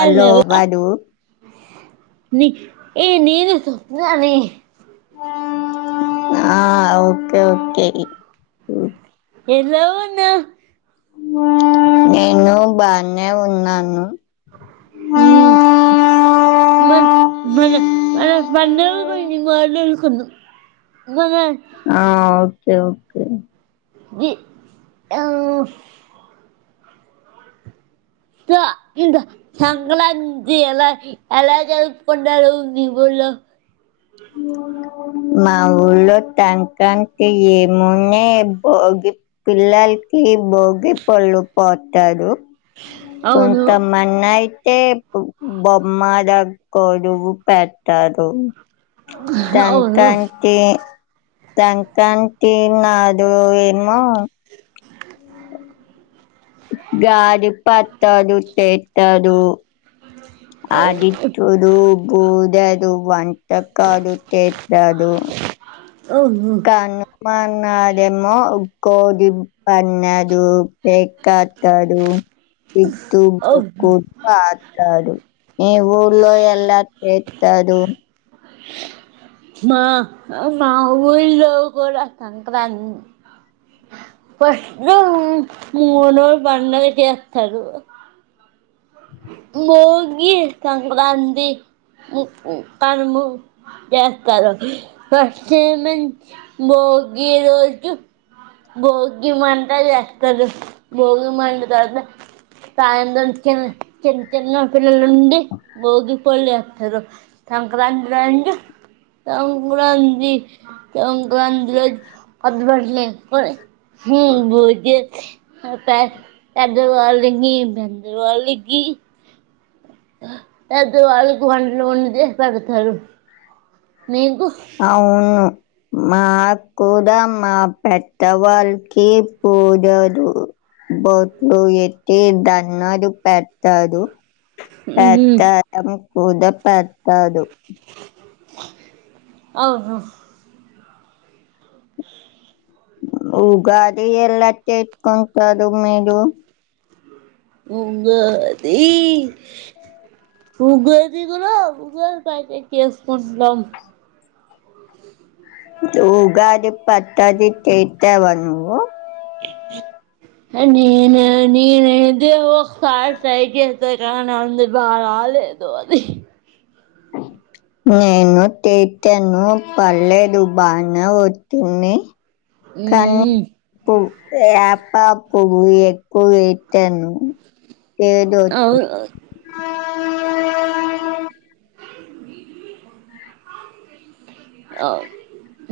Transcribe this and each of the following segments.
Hello Balu ఏయే నేనూ స్వప్న నీ ఆ ఓకే ఓకే ఎలా ఉన్నావ్ నేను బానే ఉన్నాను ఉమ్ మన్ మన మాన పండగ్ పోయి మేం మాట్లాడుకున్నాం. మాన్ ఆ ఓకే ఓకే జి యాల్ దా ఇంద సంగలాంతి ఎలా ఎలా జరుపు కొన్టారు మీ ఉల్లో మా ఊళ్ళో టంకాంత్ తీ ఈ మొన్నే భోగి పిల్లల్కి భోగి పళ్ళు పోతారు. అవును కొంతమంన్నాయిత్ తే బొమ్మల కొడువు పెట్తరు. అవును తంక్రంతి తంక్రంతి నాదు ఆ ఉ గాడి పతడు తెట్టదు. అవును ఆదిత్యడు బూదడు వంటకాదు తేతడు అవును కానప నడేమో కోదిం పన్నడు బక్కత్తడు ఇతు అవును బకు [unintelligible] కాడు ఈ ఊర్లో ఎలా తెతదు మా మా ఊరిలో కూడా సంక్రాంత్ పష్టు [unintelligible] బండగా చేత్తరు భోగి, సంక్రాంతి, కనుము చేస్తారు. ఫస్ట్ ఏమో భోగి రోజు భోగి మంట చేస్తారు. భోగి మంట తర్వాత సాయంత్రం. చిన్న చిన్న పిల్లలు నుండి భోగిపోలే వతరు. సంక్రాంతి రండ్ సంక్రాంతి సంక్రాంతి రోజ్ కొత్తబట్లేసుకొని హ్మ్ [unintelligible] బోజ పందవాలంగ [unintelligible] బెంద్రవాల గి పెద్ద వాల్గు వంటలు వండి పెడతారు మీకు అవును మాకు కూడా మా పెద్దవాళ్ళకి పూజదు బొట్లు ఎట్టి దన్నలు పెతరు. అతరామ్ ఊదప్ప అది కాదు. అహ ఉగాది ఎలా చేత్కంతారు మీరూ. ఉగాది, ఉగాది కూడా ఉగాది అయిపోయినంక చేసుకుంటున్నాం. ఉగాది పచ్చడి చేతావా నువ్వు. నేనా నేనైతే ఒకసారి ట్రై చేశా కాని అందు బా రాలేదు అది. నేను చేతాను పర్లేదు బానే వచ్చింది. కానీ మ్మ్ పాపు ఎకువ ఏతేను ఏదో అవును [inaudible]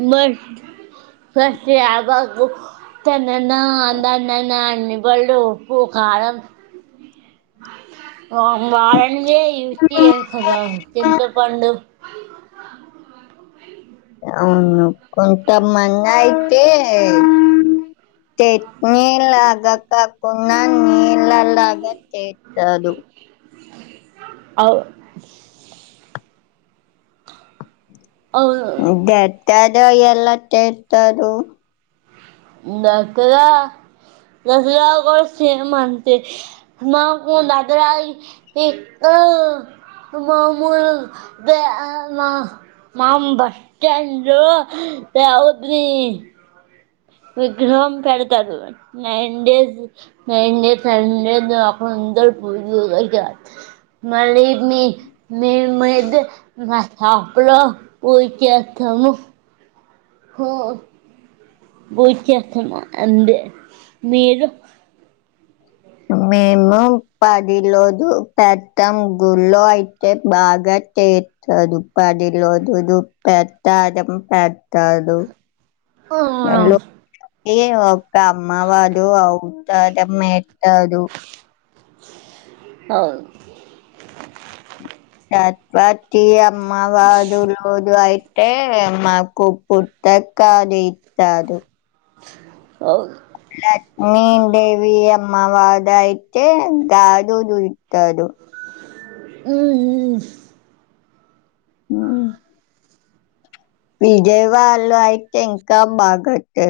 మ తెన్న నందన్న నాని ఉప్పు, కారం. వాళ్ళని ఇచ్చస్త చింత పండు. అవును కొంత మంది యితే చట్నీ లాగా కాకుండా నీళ్లలాగా చెతరూ. అవు అవును [unintelligible] ఎలా చేర్తారు. [unintelligible] విగ్రహం పెడతారు నైన్ డేస్ నైన్ [unintelligible] మీ మే మై డ్ మా షాప్లో పూజ్చేస్తము. హూ పూజ్ చేస్తము అందే మీరు. మేము పదిలోదు పెద్దాం గుళ్ళో అయితే బాగా చేచదు పదిలోదులు ప్రస్తాదం పెట్టారు. అవునవును. ఏవొ క అమ్మ వాడు అవుతాదం ఎత్తదు. అవును [unintelligible] మా వాదులు లోజూ అయి. టే మాకు పుట్టకు కాదు ఇచ్చారు. అవు లక్ష్మీ దేవి అమ్మ వాదయితే గాజులు ఇత్తదు. మ్మ్ మ్మ్. [inaudible] విజయవాడ లో అయితే ఇంకా బాగ కట్టే.